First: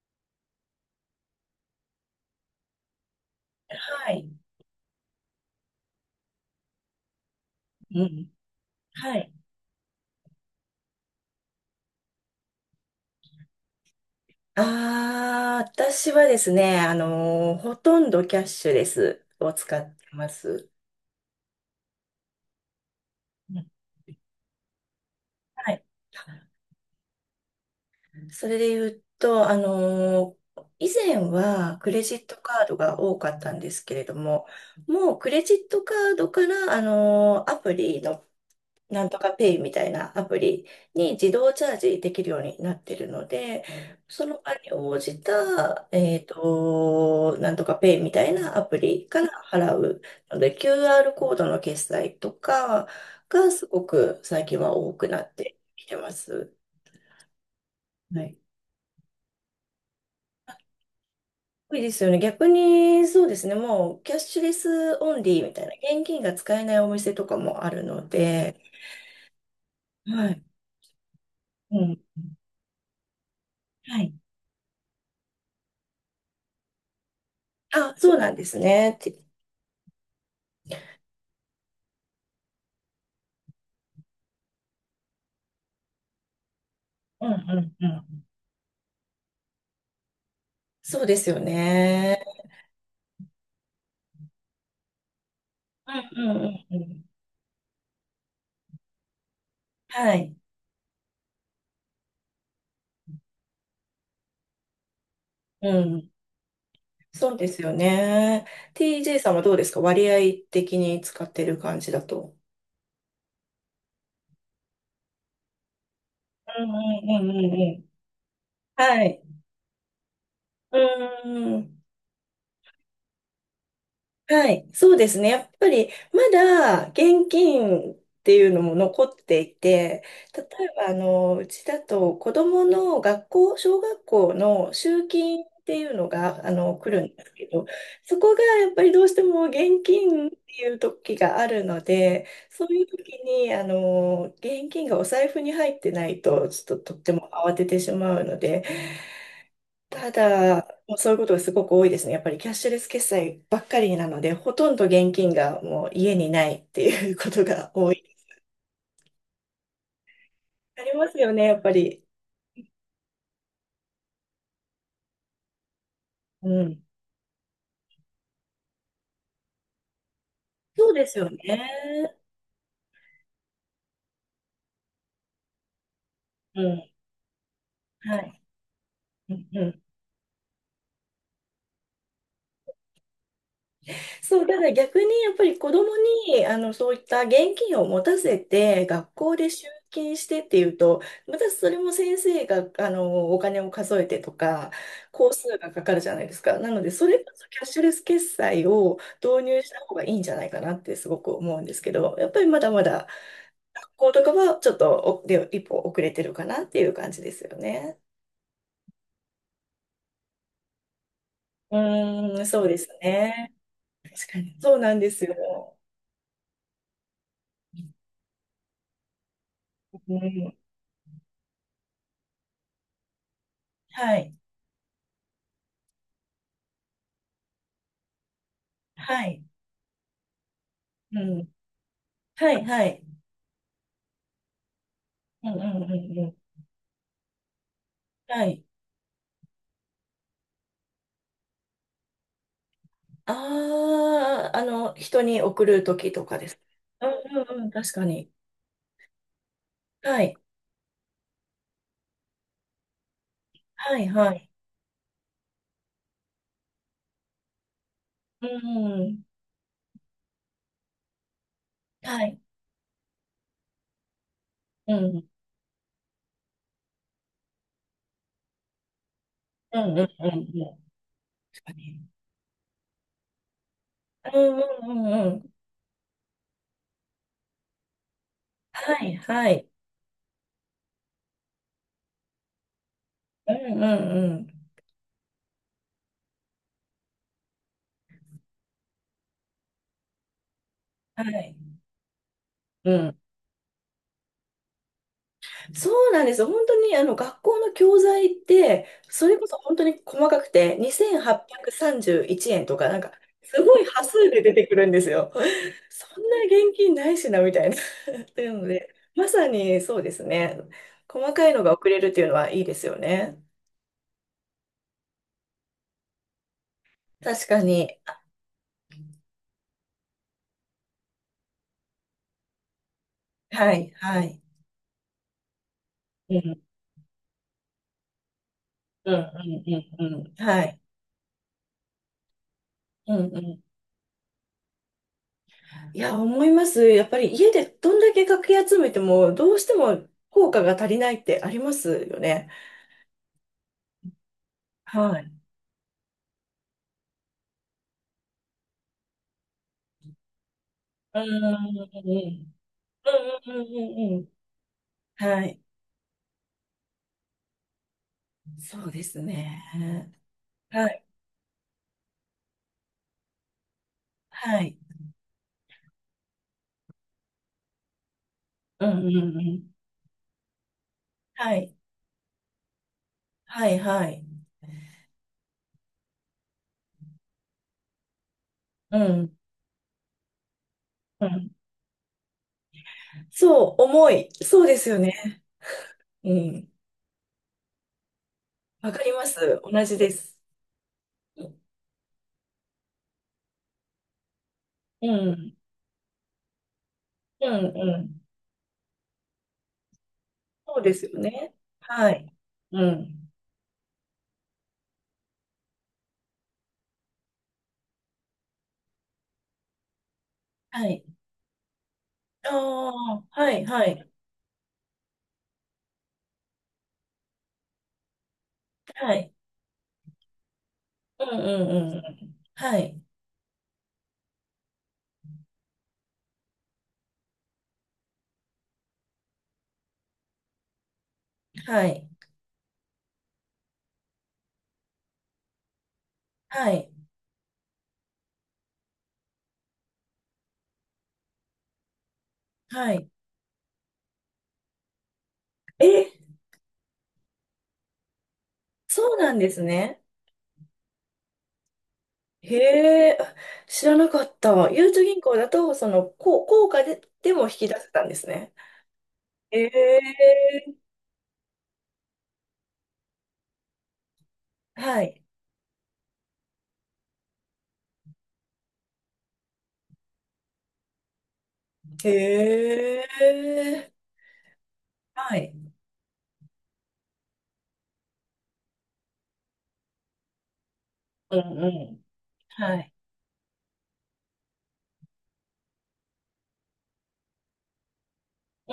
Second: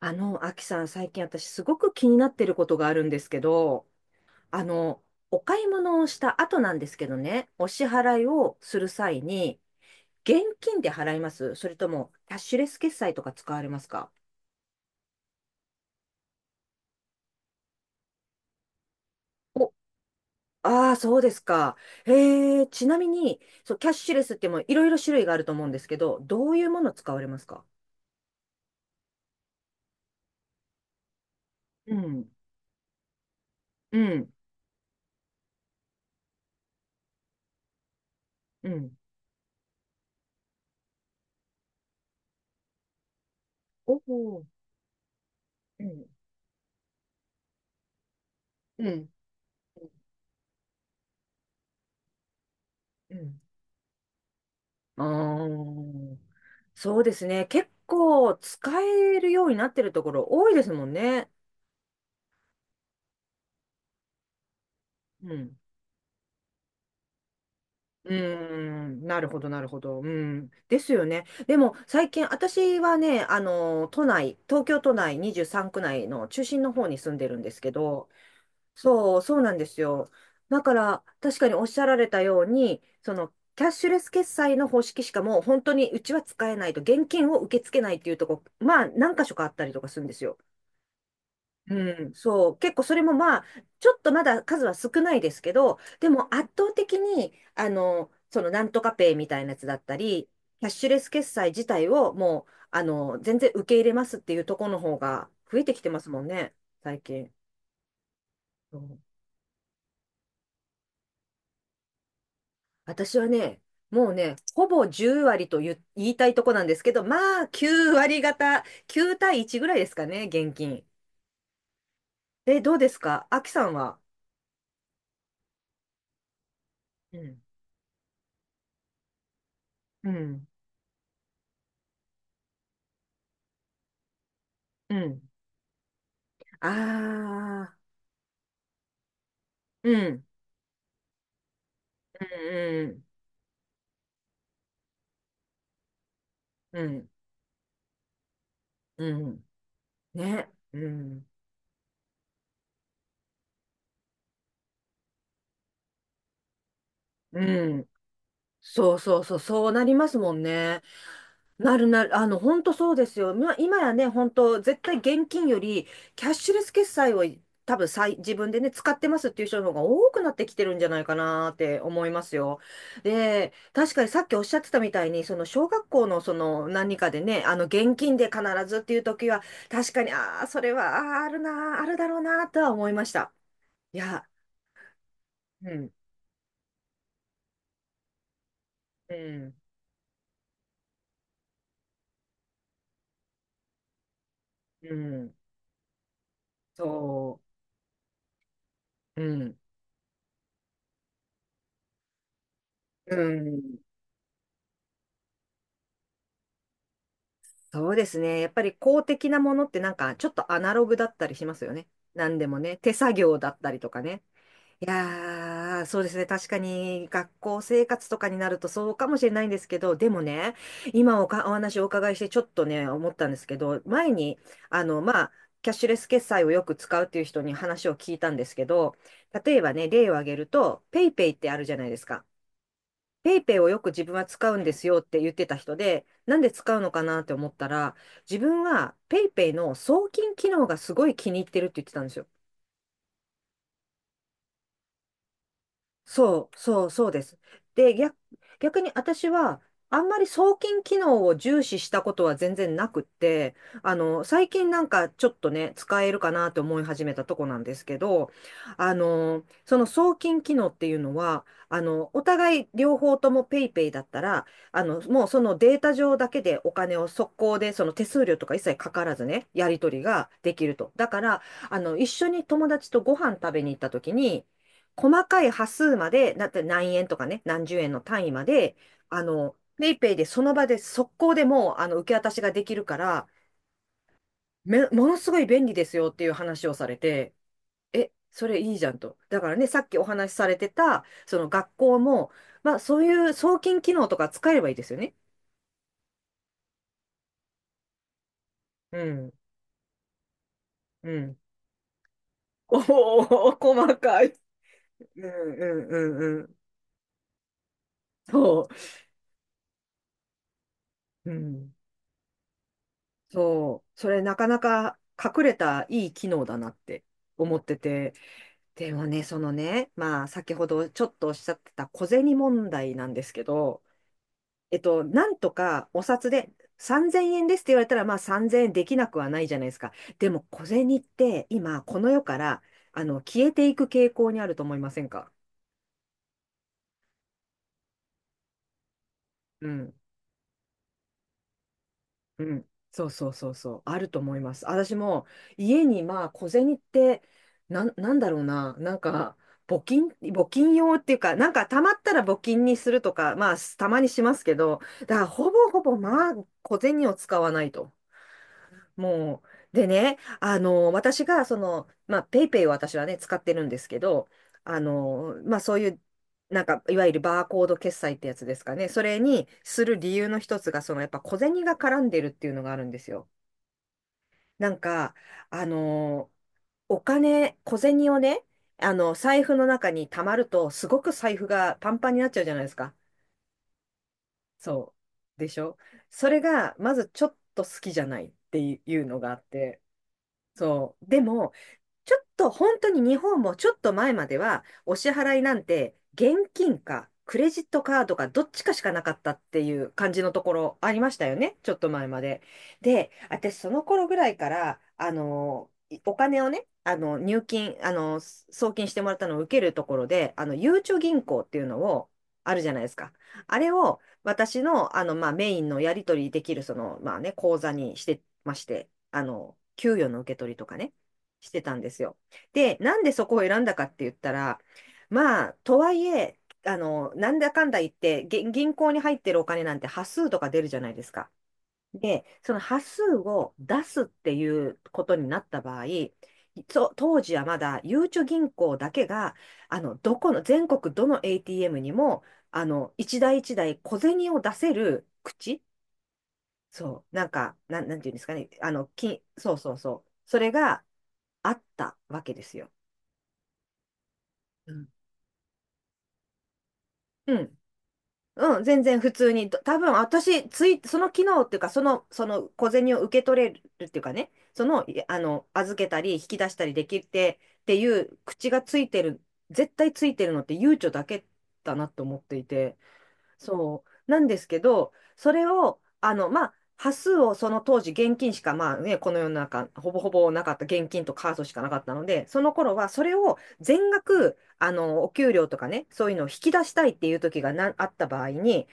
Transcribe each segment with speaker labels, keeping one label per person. Speaker 1: アキさん、最近私すごく気になってることがあるんですけど、
Speaker 2: はい。
Speaker 1: あの、お買い物をした後なんですけどね、お支
Speaker 2: う
Speaker 1: 払い
Speaker 2: ん。
Speaker 1: をする
Speaker 2: は
Speaker 1: 際
Speaker 2: い。
Speaker 1: に、現金で払います？それとも、キャッシュレス決済とか使われますか？
Speaker 2: ああ、私はですね、ほとんどキャッシュレスを
Speaker 1: お、
Speaker 2: 使ってます。
Speaker 1: ああ、そうですか。へえ、ちなみに、
Speaker 2: うん。
Speaker 1: そう、キャッシュレスってもいろいろ種類があると思うん
Speaker 2: は
Speaker 1: で
Speaker 2: い。
Speaker 1: すけど、どういうもの使われますか？
Speaker 2: それで言うと、以前はク
Speaker 1: う
Speaker 2: レジッ
Speaker 1: ん、
Speaker 2: トカードが多かったんですけ
Speaker 1: う
Speaker 2: れど
Speaker 1: ん、
Speaker 2: も、もうクレジットカードから、アプリの
Speaker 1: うん。
Speaker 2: なんとかペイみたいなアプリに自動チャージできるようになってるので、
Speaker 1: お
Speaker 2: その
Speaker 1: お、
Speaker 2: 場に応じ
Speaker 1: う
Speaker 2: た、
Speaker 1: ん、
Speaker 2: なんとかペイみたいなアプ
Speaker 1: う
Speaker 2: リ
Speaker 1: ん、
Speaker 2: から払うので、QR コードの決済とか
Speaker 1: うん。
Speaker 2: がすごく最近は多
Speaker 1: あ
Speaker 2: くなってきてま
Speaker 1: ー
Speaker 2: す。
Speaker 1: そうですね。結
Speaker 2: は
Speaker 1: 構
Speaker 2: い。
Speaker 1: 使えるようになってるところ多いですもんね。
Speaker 2: 多いですよね。逆に、そうですね。もう、キャッシュレスオン
Speaker 1: う
Speaker 2: リーみ
Speaker 1: ん。
Speaker 2: たいな、現金が使えないお店とかもある
Speaker 1: う
Speaker 2: の
Speaker 1: ー
Speaker 2: で、
Speaker 1: ん。なるほど、なるほど。う
Speaker 2: はい。
Speaker 1: ん。ですよね。でも
Speaker 2: うん。
Speaker 1: 最近私はね、あの、
Speaker 2: は
Speaker 1: 都
Speaker 2: い。
Speaker 1: 内、東京都内23区内の中心の方に住んでるんですけ
Speaker 2: あ、
Speaker 1: ど、
Speaker 2: そうなんですね。
Speaker 1: そう、そうなんですよ。だから確かにおっしゃられたように、その、キャッシュレス決済の方式しかもう本当にうちは使えないと、現
Speaker 2: う
Speaker 1: 金
Speaker 2: ん
Speaker 1: を受け
Speaker 2: う
Speaker 1: 付け
Speaker 2: んう
Speaker 1: ないっていう
Speaker 2: ん。
Speaker 1: とこ、まあ何箇所かあったりとかするんですよ。
Speaker 2: そうですよ
Speaker 1: うん、
Speaker 2: ね。
Speaker 1: そう、結構それもまあ、ちょっとまだ数は少ないですけど、
Speaker 2: う
Speaker 1: でも
Speaker 2: んう
Speaker 1: 圧
Speaker 2: ん
Speaker 1: 倒
Speaker 2: うんう
Speaker 1: 的
Speaker 2: ん。
Speaker 1: に、そのなんとかペイみたいなやつだった
Speaker 2: は
Speaker 1: り、
Speaker 2: い。
Speaker 1: キャッシュレス決済自体をもう、全然受け入れますっていうところの方が増え
Speaker 2: う
Speaker 1: てきてます
Speaker 2: ん。
Speaker 1: もんね、最近。
Speaker 2: そうですよね。
Speaker 1: そう
Speaker 2: TJ さんはどうですか、割合的に使ってる感じだと。
Speaker 1: 私はね、もうね、ほぼ10割と言いたいとこなん
Speaker 2: うん
Speaker 1: ですけど、
Speaker 2: うんうん
Speaker 1: ま
Speaker 2: う
Speaker 1: あ、
Speaker 2: んうん。
Speaker 1: 9割方、
Speaker 2: は
Speaker 1: 9
Speaker 2: い。
Speaker 1: 対1ぐらいですかね、現
Speaker 2: う
Speaker 1: 金。
Speaker 2: ん。
Speaker 1: で、どうですかアキさんは。
Speaker 2: はい、そうですね。やっぱりまだ
Speaker 1: う
Speaker 2: 現
Speaker 1: ん。
Speaker 2: 金っていうのも残っていて、
Speaker 1: う
Speaker 2: 例
Speaker 1: ん。
Speaker 2: えばあのうちだと子どもの学校、小学校の
Speaker 1: う
Speaker 2: 集
Speaker 1: ん。
Speaker 2: 金っていうのがあ
Speaker 1: あ
Speaker 2: の来るんですけど、
Speaker 1: あ。
Speaker 2: そこがやっぱりどうしても現
Speaker 1: うん、
Speaker 2: 金っていう時があるので、そうい
Speaker 1: う
Speaker 2: う
Speaker 1: ん、
Speaker 2: 時にあの現金がお財布に入ってないとちょっ
Speaker 1: う
Speaker 2: ととっ
Speaker 1: ん、
Speaker 2: ても慌ててしまうので、
Speaker 1: うん、うん
Speaker 2: た
Speaker 1: ね、
Speaker 2: だ、
Speaker 1: う
Speaker 2: もうそういうこ
Speaker 1: ん、
Speaker 2: とがすごく多いですね。やっぱりキャッシュレス決済ばっかりなので、ほとんど現金がもう家にないっていうことが
Speaker 1: うん。
Speaker 2: 多い。
Speaker 1: そうそうそう、そうなりますもんね。
Speaker 2: ありますよね、やっぱ
Speaker 1: なるな
Speaker 2: り。
Speaker 1: る、あの、本当そうですよ。ま、今やね、本当絶対現金より、キャッ
Speaker 2: う
Speaker 1: シュレス
Speaker 2: ん。
Speaker 1: 決済を多分さい、自分でね、使ってますっていう人の方が多くなってきてるんじゃ
Speaker 2: そう
Speaker 1: ない
Speaker 2: で
Speaker 1: か
Speaker 2: すよ
Speaker 1: なって思い
Speaker 2: ね。
Speaker 1: ますよ。で、確かにさっきおっしゃってたみたいに、その小学校のそ
Speaker 2: う
Speaker 1: の
Speaker 2: ん。
Speaker 1: 何かでね、あの、現金
Speaker 2: は
Speaker 1: で必
Speaker 2: い。
Speaker 1: ずっていう時
Speaker 2: う
Speaker 1: は、
Speaker 2: んうん。
Speaker 1: 確かに、ああ、それは、あーあるなー、あるだろうなーとは思いました。いや、
Speaker 2: そう、ただ逆にやっぱり
Speaker 1: う
Speaker 2: 子供
Speaker 1: ん、
Speaker 2: にあのそういった現金を持たせて学
Speaker 1: う
Speaker 2: 校で
Speaker 1: ん、
Speaker 2: 集金してっていうと、またそれも先生があのお金を数えてとか、
Speaker 1: う
Speaker 2: 工
Speaker 1: ん、
Speaker 2: 数がかかるじゃないですか。なので、それこ
Speaker 1: そ
Speaker 2: そキャッシュレス決済を
Speaker 1: う、う
Speaker 2: 導
Speaker 1: ん、
Speaker 2: 入した方がいいんじゃないかなってすごく思うんですけど、やっぱりまだまだ
Speaker 1: うん、
Speaker 2: 学校とかはちょっとおで一歩遅れてるかなっていう感じですよ
Speaker 1: そう
Speaker 2: ね。
Speaker 1: ですね。やっぱり公的なものってなんかちょっとアナログだったりしますよ
Speaker 2: う
Speaker 1: ね。なん
Speaker 2: ー
Speaker 1: で
Speaker 2: ん、
Speaker 1: も
Speaker 2: そう
Speaker 1: ね、
Speaker 2: です
Speaker 1: 手作業だ
Speaker 2: ね。
Speaker 1: ったりとかね。
Speaker 2: 確かに。そう
Speaker 1: い
Speaker 2: なんですよ。
Speaker 1: やー、そうですね。確かに学校生活とかになるとそうかもしれないんですけど、
Speaker 2: う
Speaker 1: でも
Speaker 2: ん、
Speaker 1: ね、今おか、お話をお伺いしてちょっとね、思ったんですけど、前
Speaker 2: はい。
Speaker 1: に、あの、まあ、キャッシュレス決済をよく使うっていう人に話を聞いたんですけど、
Speaker 2: はい。
Speaker 1: 例えばね、例を挙げると、ペイ
Speaker 2: う
Speaker 1: ペイっ
Speaker 2: ん。
Speaker 1: てあるじゃないですか。
Speaker 2: はい、はい。
Speaker 1: ペイペイをよく自分は使うんですよって言って
Speaker 2: うん、
Speaker 1: た
Speaker 2: う
Speaker 1: 人
Speaker 2: ん、うん、
Speaker 1: で、
Speaker 2: う
Speaker 1: な
Speaker 2: ん。
Speaker 1: んで使うのかなって思ったら、自
Speaker 2: は
Speaker 1: 分
Speaker 2: い。
Speaker 1: はペイペイの送金機能がすごい気に入ってるって言ってたんですよ。
Speaker 2: ああ、あの、人に送るときとかで
Speaker 1: そう、
Speaker 2: す。
Speaker 1: そう、そ
Speaker 2: う
Speaker 1: うです。
Speaker 2: ん、うん、うん、確
Speaker 1: で、
Speaker 2: かに。
Speaker 1: 逆に私は、あんま
Speaker 2: は
Speaker 1: り
Speaker 2: い、
Speaker 1: 送金機能を重視したことは全然なくって、あ
Speaker 2: はい、
Speaker 1: の、
Speaker 2: は
Speaker 1: 最
Speaker 2: い。
Speaker 1: 近なんかちょっとね、使えるかなと思い始めたとこなんですけど、
Speaker 2: う
Speaker 1: あ
Speaker 2: ん、
Speaker 1: の、その送金機能っていうのは、あの、お
Speaker 2: はい。
Speaker 1: 互い両方とも PayPay だったら、あ
Speaker 2: う
Speaker 1: の、も
Speaker 2: ん、
Speaker 1: うそのデータ上だけでお金を速攻で、その手数料とか一切かからずね、や
Speaker 2: う
Speaker 1: り
Speaker 2: ん、
Speaker 1: 取り
Speaker 2: うん、う
Speaker 1: が
Speaker 2: ん、うん。
Speaker 1: できると。だから、
Speaker 2: 確か
Speaker 1: あの、
Speaker 2: に。
Speaker 1: 一緒に友達とご飯食べに行った時
Speaker 2: う
Speaker 1: に、
Speaker 2: ん、うん、う
Speaker 1: 細
Speaker 2: ん、う
Speaker 1: かい
Speaker 2: ん。
Speaker 1: 端数まで、だって何円とかね、何十円の単位まで、
Speaker 2: はい、
Speaker 1: あ
Speaker 2: は
Speaker 1: の、
Speaker 2: い。
Speaker 1: ペイペイでその場で速攻でもう、あの、受け渡しができるから、
Speaker 2: うん、うん、うん。
Speaker 1: ものすごい便利ですよっていう話をされて、え、それいいじゃんと。だからね、さっきお話しされてた、
Speaker 2: は
Speaker 1: その
Speaker 2: い。
Speaker 1: 学校も、まあ、
Speaker 2: う
Speaker 1: そうい
Speaker 2: ん。
Speaker 1: う送金機能とか使えばいいですよね。
Speaker 2: そうなんです。本当にあの学校の教材って、
Speaker 1: う
Speaker 2: そ
Speaker 1: ん、
Speaker 2: れこそ本当に細かくて、
Speaker 1: うん。
Speaker 2: 2831円と
Speaker 1: お
Speaker 2: か、なんか、
Speaker 1: お、
Speaker 2: すごい
Speaker 1: 細
Speaker 2: 端
Speaker 1: か
Speaker 2: 数
Speaker 1: い。
Speaker 2: で出てくるんです
Speaker 1: うん、う
Speaker 2: よ。
Speaker 1: ん、う
Speaker 2: そんな
Speaker 1: ん、うん。
Speaker 2: 現金ないしな、みたいな。っていうの
Speaker 1: そ
Speaker 2: で、まさにそうですね。
Speaker 1: う。う
Speaker 2: 細かいのが
Speaker 1: ん
Speaker 2: 送れるっていうのはいいですよね。
Speaker 1: そう、それなかなか隠れたいい機能だなって
Speaker 2: 確
Speaker 1: 思
Speaker 2: か
Speaker 1: って
Speaker 2: に。
Speaker 1: て、でもね、そのね、まあ先ほどちょっとおっしゃってた小銭問題なんですけ
Speaker 2: は
Speaker 1: ど、
Speaker 2: い、はい。
Speaker 1: えっと、なんとかお札
Speaker 2: う
Speaker 1: で
Speaker 2: ん、
Speaker 1: 3000円ですって言われたら、まあ3000円できな
Speaker 2: うん、
Speaker 1: く
Speaker 2: う
Speaker 1: はないじゃないですか。
Speaker 2: ん、うん、う
Speaker 1: で
Speaker 2: ん。
Speaker 1: も
Speaker 2: は
Speaker 1: 小
Speaker 2: い。
Speaker 1: 銭って今この世から
Speaker 2: うん、う
Speaker 1: 消え
Speaker 2: ん。
Speaker 1: ていく傾向にあると思いませんか？
Speaker 2: いや、思います。やっぱり家でどんだけかき集めても、どうし
Speaker 1: う
Speaker 2: て
Speaker 1: ん。
Speaker 2: も効果が足りないってありますよ
Speaker 1: う
Speaker 2: ね。
Speaker 1: ん、そうそうそうそう、あると思います。私
Speaker 2: はい。
Speaker 1: も
Speaker 2: う
Speaker 1: 家にまあ小銭ってなんだろうな、なんか募金
Speaker 2: ん。
Speaker 1: 用っていう
Speaker 2: うん
Speaker 1: か、なんかたまっ
Speaker 2: う
Speaker 1: たら募
Speaker 2: ん
Speaker 1: 金にするとか、まあ
Speaker 2: うん
Speaker 1: たまに
Speaker 2: うんう
Speaker 1: し
Speaker 2: ん。
Speaker 1: ますけど、だから
Speaker 2: は
Speaker 1: ほ
Speaker 2: い。
Speaker 1: ぼほぼまあ小銭を使わないと。
Speaker 2: そうです
Speaker 1: もう、で
Speaker 2: ね。
Speaker 1: ね、あ
Speaker 2: は
Speaker 1: の、
Speaker 2: い。
Speaker 1: 私が、その、まあ、ペイペイを私はね、使ってるんですけど、
Speaker 2: はい。
Speaker 1: あの、まあ、そういう、なんか、いわゆるバーコード決済ってやつですか
Speaker 2: う
Speaker 1: ね。
Speaker 2: ん
Speaker 1: そ
Speaker 2: うん
Speaker 1: れ
Speaker 2: う
Speaker 1: に
Speaker 2: ん。
Speaker 1: する理由の一つが、その、やっぱ小
Speaker 2: は
Speaker 1: 銭
Speaker 2: い。
Speaker 1: が絡んでるっていうのがあるんですよ。
Speaker 2: はいはい。
Speaker 1: なんか、あの、お金、小銭をね、あ
Speaker 2: う
Speaker 1: の、
Speaker 2: ん。
Speaker 1: 財布の中に溜まると、すごく
Speaker 2: う
Speaker 1: 財布
Speaker 2: ん。
Speaker 1: がパンパンになっちゃうじゃないですか。
Speaker 2: そう、重い。そうです
Speaker 1: そ
Speaker 2: よ
Speaker 1: う。
Speaker 2: ね。
Speaker 1: でしょ？そ
Speaker 2: う
Speaker 1: れ
Speaker 2: ん。
Speaker 1: が、まずちょっと好きじゃないって
Speaker 2: わ
Speaker 1: い
Speaker 2: か
Speaker 1: う
Speaker 2: り
Speaker 1: の
Speaker 2: ま
Speaker 1: があっ
Speaker 2: す。
Speaker 1: て、
Speaker 2: 同じです。
Speaker 1: そう。で
Speaker 2: う
Speaker 1: も、
Speaker 2: ん。
Speaker 1: ちょっと本当に日本もちょっと前までは、お
Speaker 2: う
Speaker 1: 支払いな
Speaker 2: ん
Speaker 1: んて現金かク
Speaker 2: う
Speaker 1: レジットカード
Speaker 2: ん。
Speaker 1: かどっちかしかなかったっていう感じのところ
Speaker 2: そう
Speaker 1: あ
Speaker 2: で
Speaker 1: り
Speaker 2: す
Speaker 1: まし
Speaker 2: よ
Speaker 1: たよ
Speaker 2: ね。
Speaker 1: ね、ちょっと前
Speaker 2: は
Speaker 1: ま
Speaker 2: い。
Speaker 1: で。
Speaker 2: う
Speaker 1: で、
Speaker 2: ん。
Speaker 1: 私その頃ぐらいから、あの、お金をね、あの、入金、あの、送金してもらったのを受けるところで、あの、ゆう
Speaker 2: は
Speaker 1: ちょ
Speaker 2: い。
Speaker 1: 銀行っていうのを、
Speaker 2: あ
Speaker 1: あるじゃないですか。
Speaker 2: あ、は
Speaker 1: あ
Speaker 2: い、
Speaker 1: れ
Speaker 2: は
Speaker 1: を
Speaker 2: い、
Speaker 1: 私の、あの、まあ、メインのやり取りできる、その、まあね、口座にしてまして、
Speaker 2: は
Speaker 1: あ
Speaker 2: い。
Speaker 1: の、給与の受け取りとかね、
Speaker 2: うん
Speaker 1: し
Speaker 2: う
Speaker 1: て
Speaker 2: ん
Speaker 1: た
Speaker 2: う
Speaker 1: んで
Speaker 2: んう
Speaker 1: すよ。
Speaker 2: ん。
Speaker 1: で、
Speaker 2: は
Speaker 1: な
Speaker 2: い、
Speaker 1: んでそこを選んだかって言ったら、まあ、とはいえ、あの、なんだかんだ言って、げ銀行に入ってるお金なんて端数とか出るじゃないですか。
Speaker 2: はい、
Speaker 1: で、その端数を出すっていうことになった場合、
Speaker 2: はい、
Speaker 1: そ当時はまだ、ゆうちょ銀行だけが、あの、どこの、全国どの ATM にも、あの、
Speaker 2: はい。
Speaker 1: 一台一台小銭を出せる口、
Speaker 2: え、
Speaker 1: そう、なんか、なんていうんですかね、
Speaker 2: そうなんで
Speaker 1: そう
Speaker 2: す
Speaker 1: そう
Speaker 2: ね。
Speaker 1: そう、それがあったわけです
Speaker 2: へ
Speaker 1: よ。
Speaker 2: え、あ、知らなかった。
Speaker 1: う
Speaker 2: ゆ
Speaker 1: ん。
Speaker 2: うちょ銀行だと、その、こう、効果で、
Speaker 1: う
Speaker 2: でも引
Speaker 1: ん。
Speaker 2: き出せたんですね。
Speaker 1: うん、全然普通に。
Speaker 2: へえ、
Speaker 1: 多分私、その機能っていうか、その、その小銭を受け取れるっていうかね、その、
Speaker 2: は
Speaker 1: いあ
Speaker 2: い。
Speaker 1: の、預けたり、引き出したりできてっていう口がついてる、絶対ついてるのってゆうちょだけだなと
Speaker 2: へ
Speaker 1: 思っていて。そ
Speaker 2: え、
Speaker 1: う。なんですけど、そ
Speaker 2: は
Speaker 1: れ
Speaker 2: い。
Speaker 1: を、端数を、その当時現金しか、まあね、この世の中、ほぼほぼなかった、現金とカー
Speaker 2: うん
Speaker 1: ドしかな
Speaker 2: う
Speaker 1: かった
Speaker 2: ん。
Speaker 1: ので、その頃
Speaker 2: は
Speaker 1: は
Speaker 2: い。
Speaker 1: それを全額、お給料とかね、そういうのを引き出したいっていう時があった場合に、
Speaker 2: う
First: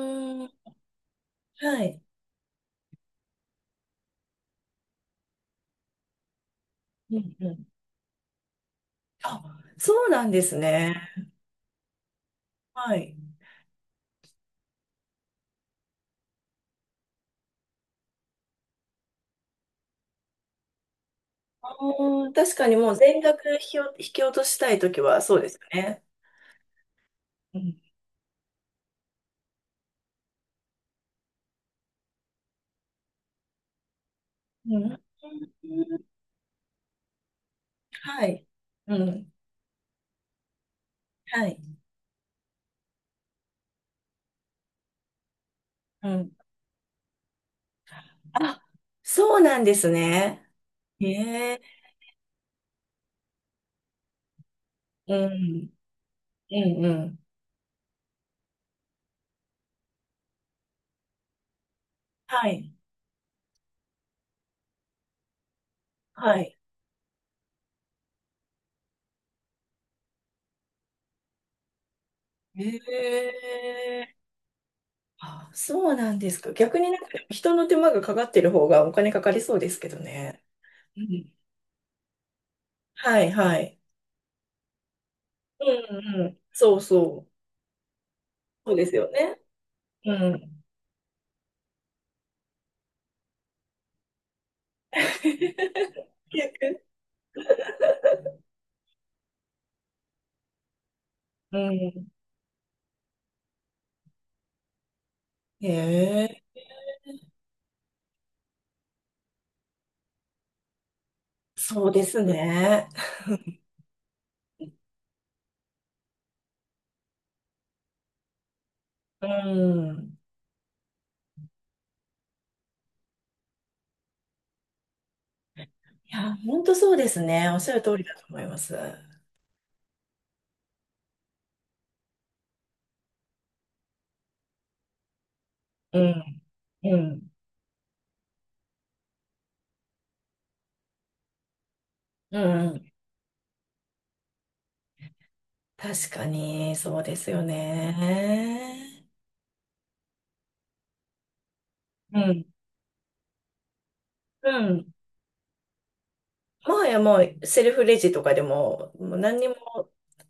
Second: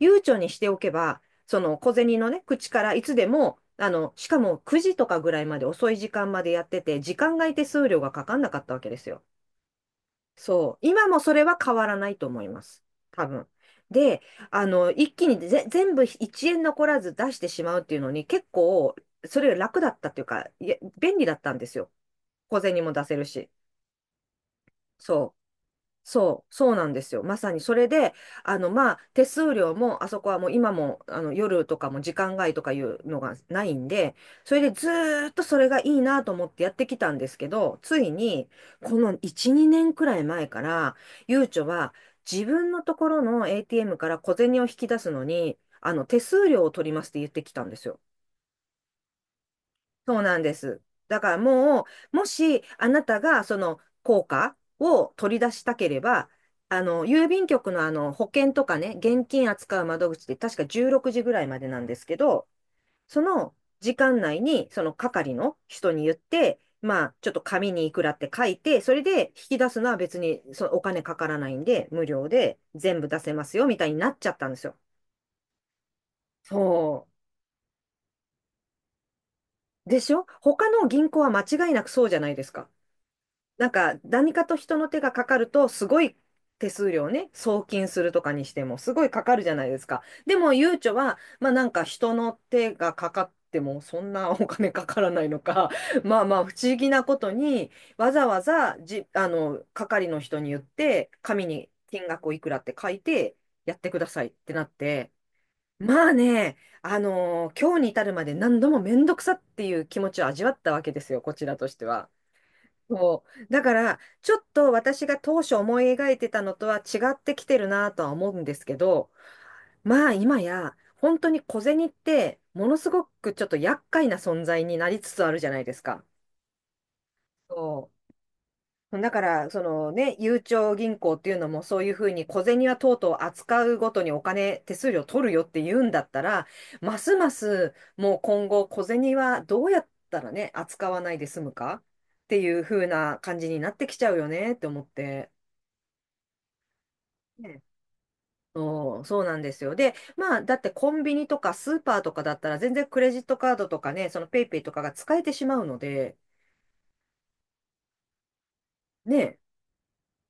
Speaker 1: 悠長
Speaker 2: ん、
Speaker 1: にしておけば、その
Speaker 2: は
Speaker 1: 小
Speaker 2: い。
Speaker 1: 銭のね、口からいつでも、しかも9時とかぐらいまで遅い時間までやってて、
Speaker 2: う
Speaker 1: 時
Speaker 2: ん
Speaker 1: 間
Speaker 2: う
Speaker 1: 外手
Speaker 2: ん。
Speaker 1: 数料がかかんなかったわけですよ。
Speaker 2: あ、そうなんです
Speaker 1: そう。今
Speaker 2: ね。
Speaker 1: もそれは変わらないと思います。
Speaker 2: はい。
Speaker 1: 多分。で、あの、一気に全部1円残らず出してしまうっていうのに結構、それより楽だったっていうか、いや便利だったんですよ。
Speaker 2: うん。確
Speaker 1: 小
Speaker 2: かに
Speaker 1: 銭
Speaker 2: も
Speaker 1: も
Speaker 2: う
Speaker 1: 出せ
Speaker 2: 全
Speaker 1: る
Speaker 2: 額
Speaker 1: し。
Speaker 2: 引き落としたいときは
Speaker 1: そう。
Speaker 2: そうですよね。
Speaker 1: そうなんですよ。まさ
Speaker 2: う
Speaker 1: にそ
Speaker 2: ん。
Speaker 1: れで、手数料も、あそこはもう今も、夜とかも時間外とかいうのがないんで、それで
Speaker 2: う
Speaker 1: ず
Speaker 2: ん。
Speaker 1: ーっとそれがいいなと思ってやってきたんですけど、つい
Speaker 2: は
Speaker 1: に、
Speaker 2: い。
Speaker 1: こ
Speaker 2: う
Speaker 1: の
Speaker 2: ん。
Speaker 1: 1、2年くらい前から、ゆう
Speaker 2: はい。
Speaker 1: ちょは自分のところの ATM から小銭を引き出すのに、
Speaker 2: う
Speaker 1: 手
Speaker 2: ん。
Speaker 1: 数料を取りますって言ってきたんですよ。
Speaker 2: あ、そうなんです
Speaker 1: そうなん
Speaker 2: ね。
Speaker 1: です。
Speaker 2: え
Speaker 1: だから
Speaker 2: え。
Speaker 1: もしあなたがその効果を
Speaker 2: う
Speaker 1: 取り出し
Speaker 2: ん。
Speaker 1: たければ、
Speaker 2: うんうん。
Speaker 1: 郵便局のあの保険とかね、現金扱う窓口で確か16時ぐらいまでなんですけど、
Speaker 2: はい。
Speaker 1: その時間内にその係の人に言っ
Speaker 2: はい。
Speaker 1: て、まあ、ちょっと紙にいくらって書いて、それで引き出すのは別にそのお金かからないんで、無料で全部出せ
Speaker 2: え
Speaker 1: ますよみたいに
Speaker 2: え。
Speaker 1: なっちゃったんですよ。
Speaker 2: あ、そうなんですか。逆になん
Speaker 1: そ
Speaker 2: か人の手間がかかってる方がお金かかりそうです
Speaker 1: う。
Speaker 2: けど
Speaker 1: でしょ？
Speaker 2: ね。
Speaker 1: 他の
Speaker 2: う
Speaker 1: 銀行は
Speaker 2: ん。
Speaker 1: 間違いなくそうじゃないですか。
Speaker 2: はいは
Speaker 1: なん
Speaker 2: い。
Speaker 1: か何かと人の手がかかる
Speaker 2: う
Speaker 1: とすごい
Speaker 2: んうん。
Speaker 1: 手
Speaker 2: そう
Speaker 1: 数料
Speaker 2: そ
Speaker 1: ね、
Speaker 2: う。
Speaker 1: 送金するとかにして
Speaker 2: そう
Speaker 1: も
Speaker 2: で
Speaker 1: す
Speaker 2: す
Speaker 1: ご
Speaker 2: よ
Speaker 1: いかか
Speaker 2: ね。
Speaker 1: るじゃないですか。
Speaker 2: う
Speaker 1: でも
Speaker 2: ん。
Speaker 1: ゆうちょは、まあなんか人の手がかかってもそんなお金かからないのか、まあ まあ不思
Speaker 2: 逆。
Speaker 1: 議なことにわざわざじ、あの、係の人に言って紙
Speaker 2: う
Speaker 1: に金
Speaker 2: ん。
Speaker 1: 額をいくらって書いてやってくださいってなって、
Speaker 2: え
Speaker 1: まあね、
Speaker 2: え、
Speaker 1: あの今日に至るまで何度もめんどくさっていう気持ちを味わったわけですよ、こちらとして
Speaker 2: そうで
Speaker 1: は。
Speaker 2: すね。
Speaker 1: そう。だから、ちょっと私が当初思い描いてたのとは違ってきてるなとは思うんですけど、
Speaker 2: う
Speaker 1: まあ
Speaker 2: ん。
Speaker 1: 今や、本当に小銭って、ものすごくちょっと厄介な存在になりつつあるじゃないですか。
Speaker 2: いや、本当そうですね。おっしゃる
Speaker 1: そ
Speaker 2: 通り
Speaker 1: う、
Speaker 2: だと思います。
Speaker 1: だから、そのね、ゆうちょ銀行っていうのもそういうふうに小銭はとうとう扱うごとにお金、手数料取るよって言うんだ
Speaker 2: う
Speaker 1: った
Speaker 2: ん。
Speaker 1: ら、ま
Speaker 2: う
Speaker 1: すま
Speaker 2: ん。
Speaker 1: すもう今後小銭はどうやったらね、扱わないで済むかって
Speaker 2: う
Speaker 1: いう
Speaker 2: ん。
Speaker 1: ふ
Speaker 2: う
Speaker 1: う
Speaker 2: ん、
Speaker 1: な感じになってきちゃうよねって思って。
Speaker 2: 確かに、そうですよ
Speaker 1: ね。
Speaker 2: ね。
Speaker 1: そうなんですよ。で、まあ、だってコンビニとかスーパーと
Speaker 2: う
Speaker 1: かだっ
Speaker 2: ん。
Speaker 1: たら全然クレジットカードとかね、そのペイ
Speaker 2: う
Speaker 1: ペイとかが
Speaker 2: ん。
Speaker 1: 使えてしまうので、
Speaker 2: もはやもう、セルフレジとかでも、もう何
Speaker 1: ね、
Speaker 2: にも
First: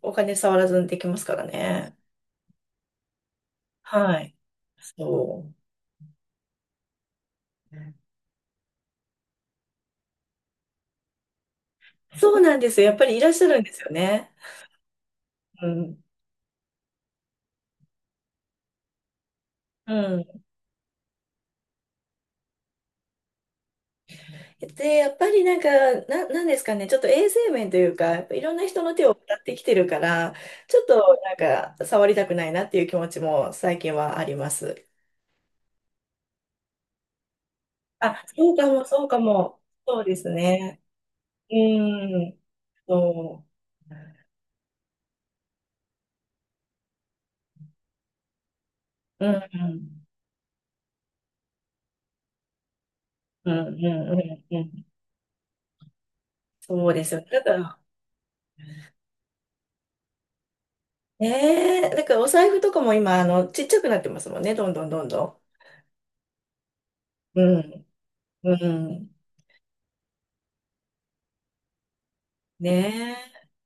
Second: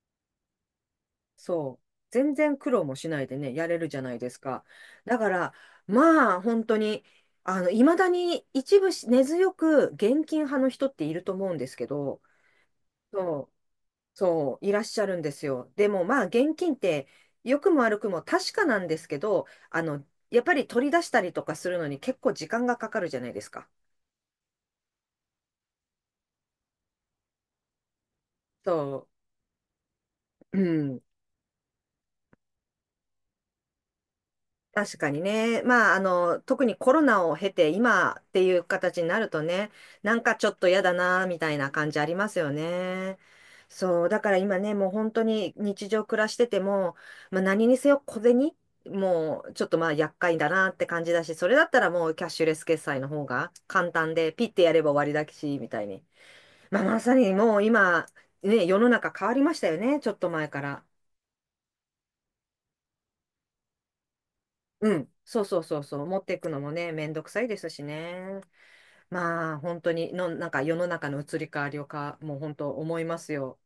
Speaker 2: お金触らずにできますから
Speaker 1: そう。
Speaker 2: ね。
Speaker 1: 全然苦労もしないでね、やれるじゃない
Speaker 2: は
Speaker 1: で
Speaker 2: い。
Speaker 1: すか。だか
Speaker 2: そ
Speaker 1: ら、まあ、本当に、いまだ
Speaker 2: う。
Speaker 1: に一部根強く現金派の人っていると思うんですけど、
Speaker 2: そうなんですよ。やっぱりいらっしゃ
Speaker 1: そう、
Speaker 2: るんですよね。
Speaker 1: そう、いらっしゃるんです
Speaker 2: う
Speaker 1: よ。で
Speaker 2: ん。
Speaker 1: も、まあ、現金って、良くも悪くも確かなんですけど、
Speaker 2: う
Speaker 1: や
Speaker 2: ん。
Speaker 1: っぱり取り出したりとかするのに結構時間がかかるじゃないですか。
Speaker 2: で、やっぱりなんか、なんですかね、ちょっと衛生面というか、やっぱいろんな人の
Speaker 1: そ
Speaker 2: 手を渡ってきてるから、
Speaker 1: う、う
Speaker 2: ちょっ
Speaker 1: ん。
Speaker 2: となんか、触りたくないなっていう気持ちも最近はあります。
Speaker 1: 確かにね。まあ、特にコロナを経て今
Speaker 2: あ、
Speaker 1: って
Speaker 2: そ
Speaker 1: い
Speaker 2: う
Speaker 1: う
Speaker 2: かも、
Speaker 1: 形
Speaker 2: そ
Speaker 1: に
Speaker 2: う
Speaker 1: な
Speaker 2: か
Speaker 1: ると
Speaker 2: も。
Speaker 1: ね、
Speaker 2: そう
Speaker 1: な
Speaker 2: で
Speaker 1: ん
Speaker 2: す
Speaker 1: かちょっと嫌
Speaker 2: ね。
Speaker 1: だな、みた
Speaker 2: う
Speaker 1: いな感じあります
Speaker 2: ん。
Speaker 1: よね。
Speaker 2: そ
Speaker 1: そう、だから今ね、もう本当に日常暮らしてても、まあ、何にせよ小銭、
Speaker 2: う。うん、
Speaker 1: もうちょっ
Speaker 2: う
Speaker 1: とまあ
Speaker 2: ん、
Speaker 1: 厄介だなって感じだし、それだったらもうキャッシュレス決済の方
Speaker 2: う
Speaker 1: が
Speaker 2: ん、うん、
Speaker 1: 簡単
Speaker 2: う
Speaker 1: で、ピッ
Speaker 2: ん。う
Speaker 1: てやれ
Speaker 2: ん。
Speaker 1: ば終わりだし、みたいに。まあ、
Speaker 2: そう
Speaker 1: ま
Speaker 2: で
Speaker 1: さ
Speaker 2: すよ。
Speaker 1: に
Speaker 2: だか
Speaker 1: もう
Speaker 2: ら、
Speaker 1: 今、ね、世の中変わりましたよね、ちょっと前から。
Speaker 2: ねえ、だからお財布とかも今、あの、ちっちゃくなってますもんね、どんどん
Speaker 1: う
Speaker 2: どん
Speaker 1: ん、そ
Speaker 2: ど
Speaker 1: うそうそうそう、持っていくのもね、めんどくさいですし
Speaker 2: ん。
Speaker 1: ね。
Speaker 2: うん、うん。
Speaker 1: まあ、本当になんか世の中の移り変わりをもう本当思い
Speaker 2: ね
Speaker 1: ますよ。